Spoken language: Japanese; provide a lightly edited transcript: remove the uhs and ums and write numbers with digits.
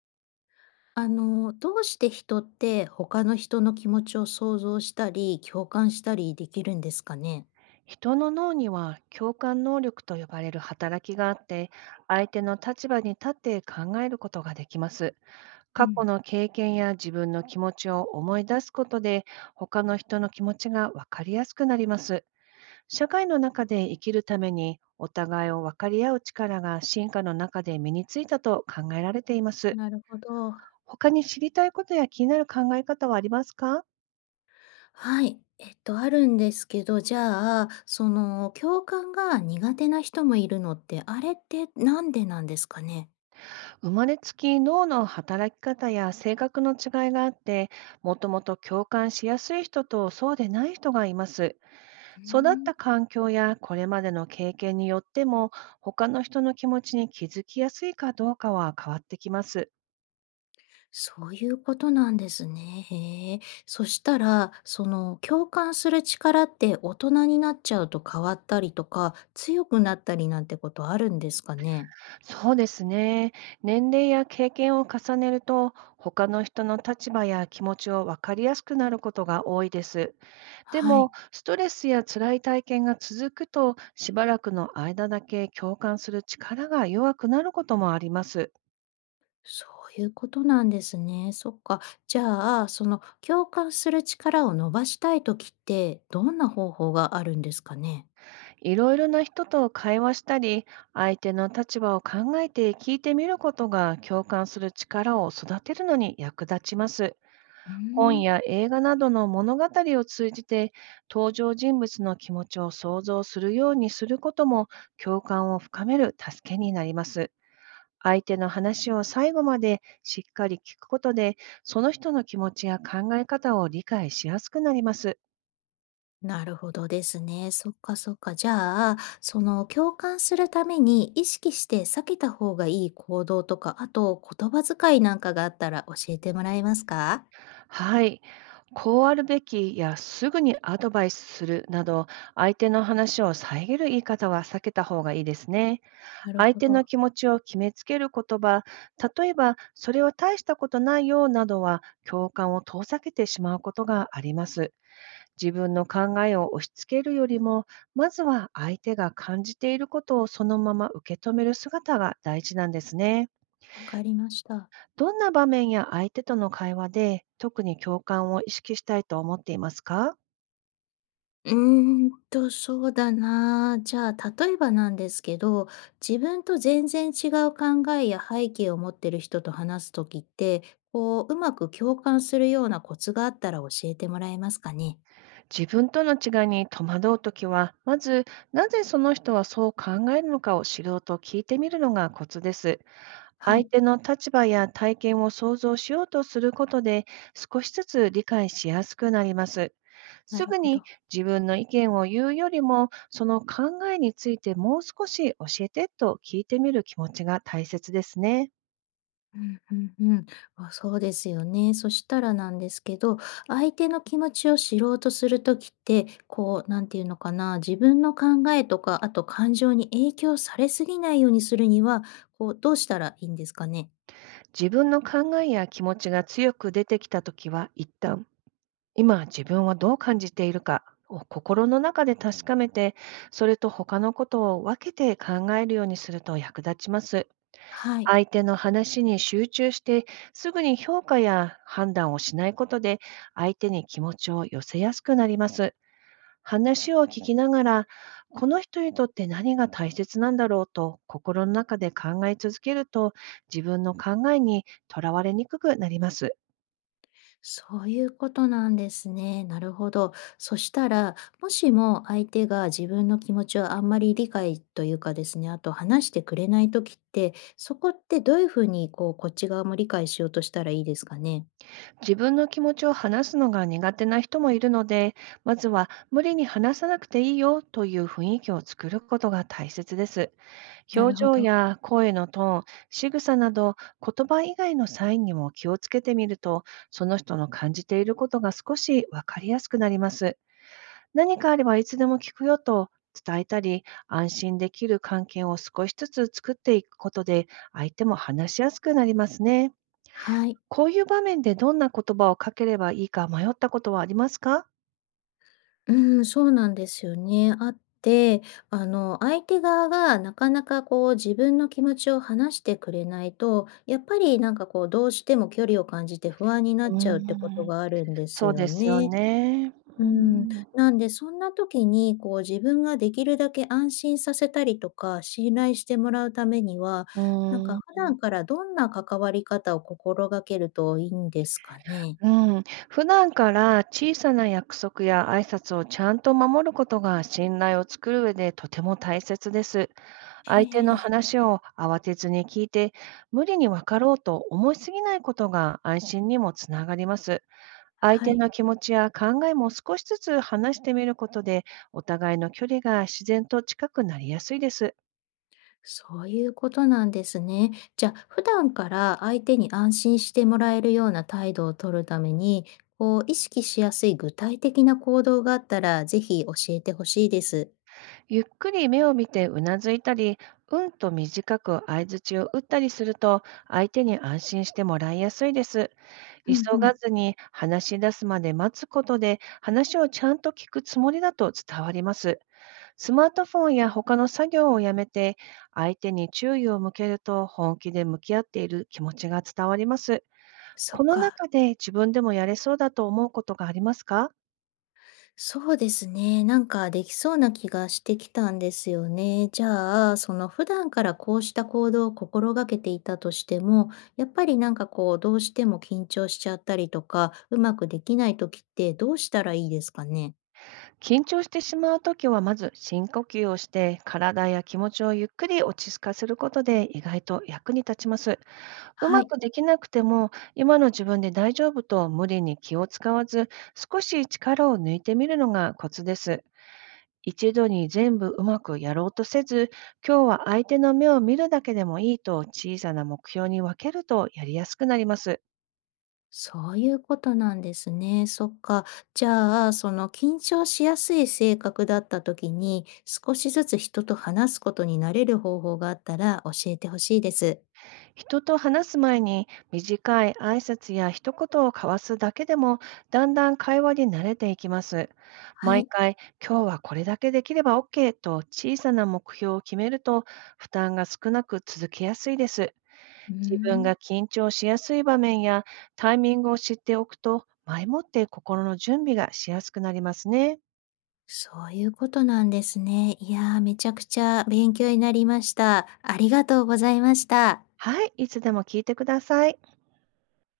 どうして人って他の人の気持ちを想像したり、共感したりできるんですかね？人の脳には共感能力と呼ばれる働きがあって、相手の立場に立って考えることができます。う過去ん。の経験や自分の気持ちを思い出すことで、他の人の気持ちが分かりやすくなります。社会の中で生きるために、お互いを分かり合う力が進化の中で身についたと考えられています。なるほど。他に知りたいことや気になる考え方はありますか？はい。あるんですけど、じゃあ、共感が苦手な人もいるのって、あれってなんでなんですかね？生まれつき脳の働き方や性格の違いがあって、もともと共感しやすい人とそうでない人がいます。うー育っん。た環境やこれまでの経験によっても、他の人の気持ちに気づきやすいかどうかは変わってきます。そういうことなんですね。へえ。そしたら、共感する力って大人になっちゃうと変わったりとか、強くなったりなんてことあるんですかね？そうですね。年齢や経験を重ねると、他の人の立場や気持ちを分かりやすくなることが多いです。ではも、い。ストレスや辛い体験が続くと、しばらくの間だけ共感する力が弱くなることもあります。そういうことなんですね。そっか。じゃあ、その共感する力を伸ばしたいときって、どんな方法があるんですかね？いろいろな人と会話したり、相手の立場を考えて聞いてみることが共感する力を育てるのに役立ちます。うー本ん。や映画などの物語を通じて、登場人物の気持ちを想像するようにすることも、共感を深める助けになります。相手の話を最後までしっかり聞くことで、その人の気持ちや考え方を理解しやすくなります。なるほどですね。そっかそっか。じゃあ、その共感するために意識して避けた方がいい行動とか、あと言葉遣いなんかがあったら教えてもらえますか？はい、こうあるべきやすぐにアドバイスするなど、相手の話を遮る言い方は避けた方がいいですね。なる相ほ手のど。気持ちを決めつける言葉、例えば、それは大したことないよなどは共感を遠ざけてしまうことがあります。自分の考えを押し付けるよりも、まずは相手が感じていることをそのまま受け止める姿が大事なんですね。わかりました。どんな場面や相手との会話で特に共感を意識したいと思っていますか？そうだなあ。じゃあ、例えばなんですけど、自分と全然違う考えや背景を持ってる人と話すときって、こう、うまく共感するようなコツがあったら教えてもらえますかね。自分との違いに戸惑うときは、まずなぜその人はそう考えるのかを知ろうと聞いてみるのがコツです。は相い、手の立場や体験を想像しようとすることで、少しずつ理解しやすくなります。なするぐほにど。自分の意見を言うよりも、その考えについてもう少し教えてと聞いてみる気持ちが大切ですね。うんうんうん。あ、そうですよね。そしたらなんですけど、相手の気持ちを知ろうとするときって、こう、なんていうのかな、自分の考えとか、あと感情に影響されすぎないようにするには、こう、どうしたらいいんですかね。自分の考えや気持ちが強く出てきたときは、一旦、今自分はどう感じているかを心の中で確かめて、それと他のことを分けて考えるようにすると役立ちます。はい。相手の話に集中して、すぐに評価や判断をしないことで、相手に気持ちを寄せやすくなります。話を聞きながら、この人にとって何が大切なんだろうと心の中で考え続けると、自分の考えにとらわれにくくなります。そういうことなんですね。なるほど。そしたら、もしも相手が自分の気持ちをあんまり理解というかですね、あと話してくれないときって、そこってどういうふうにこう、こっち側も理解しようとしたらいいですかね？自分の気持ちを話すのが苦手な人もいるので、まずは無理に話さなくていいよという雰囲気を作ることが大切です。な表るほ情ど。や声のトーン、仕草など、言葉以外のサインにも気をつけてみると、その人の感じていることが少しわかりやすくなります。何かあればいつでも聞くよと伝えたり、安心できる関係を少しずつ作っていくことで、相手も話しやすくなりますね。はい。こういう場面でどんな言葉をかければいいか迷ったことはありますか？うん、そうなんですよね。あって、相手側がなかなかこう自分の気持ちを話してくれないと、やっぱりなんかこうどうしても距離を感じて不安になうっーちゃうってことん。があるんですそうでよすよね。ね。ううーん、ん。なんでそんな時に、こう自分ができるだけ安心させたりとか、信頼してもらうためには、うなんかーん。普段からどんな関わり方を心がけるといいんですかね？うん、普段から小さな約束や挨拶をちゃんと守ることが信頼を作る上でとても大切です。へ相手のえ、話を慌てずに聞いて、無理に分かろうと思いすぎないことが安心にもつながります。相は手い、の気持ちや考えも少しずつ話してみることで、お互いの距離が自然と近くなりやすいです。そういうことなんですね。じゃあ、普段から相手に安心してもらえるような態度を取るために、こう意識しやすい具体的な行動があったら、ぜひ教えてほしいです。ゆっくり目を見てうなずいたり、うんと短く相槌を打ったりすると、相手に安心してもらいやすいです。うん急うん、がずに話し出すまで待つことで、話をちゃんと聞くつもりだと伝わります。スマートフォンや他の作業をやめて、相手に注意を向けると、本気で向き合っている気持ちが伝わります。そこっのか。中で自分でもやれそうだと思うことがありますか？そうですね。なんかできそうな気がしてきたんですよね。じゃあ、その普段からこうした行動を心がけていたとしても、やっぱりなんかこう、どうしても緊張しちゃったりとか、うまくできない時ってどうしたらいいですかね。緊張してしまうときは、まず深呼吸をして体や気持ちをゆっくり落ち着かせることで、意外と役に立ちます。うはまい。くできなくても今の自分で大丈夫と、無理に気を使わず、少し力を抜いてみるのがコツです。一度に全部うまくやろうとせず、今日は相手の目を見るだけでもいいと、小さな目標に分けるとやりやすくなります。そういうことなんですね。そっか。じゃあ、その緊張しやすい性格だった時に、少しずつ人と話すことに慣れる方法があったら教えてほしいです。人と話す前に短い挨拶や一言を交わすだけでも、だんだん会話に慣れていきます。は毎い。回、今日はこれだけできれば OK と小さな目標を決めると、負担が少なく続けやすいです。うー自分ん。が緊張しやすい場面やタイミングを知っておくと、前もって心の準備がしやすくなりますね。そういうことなんですね。いやー、めちゃくちゃ勉強になりました。ありがとうございました。はい、いつでも聞いてください。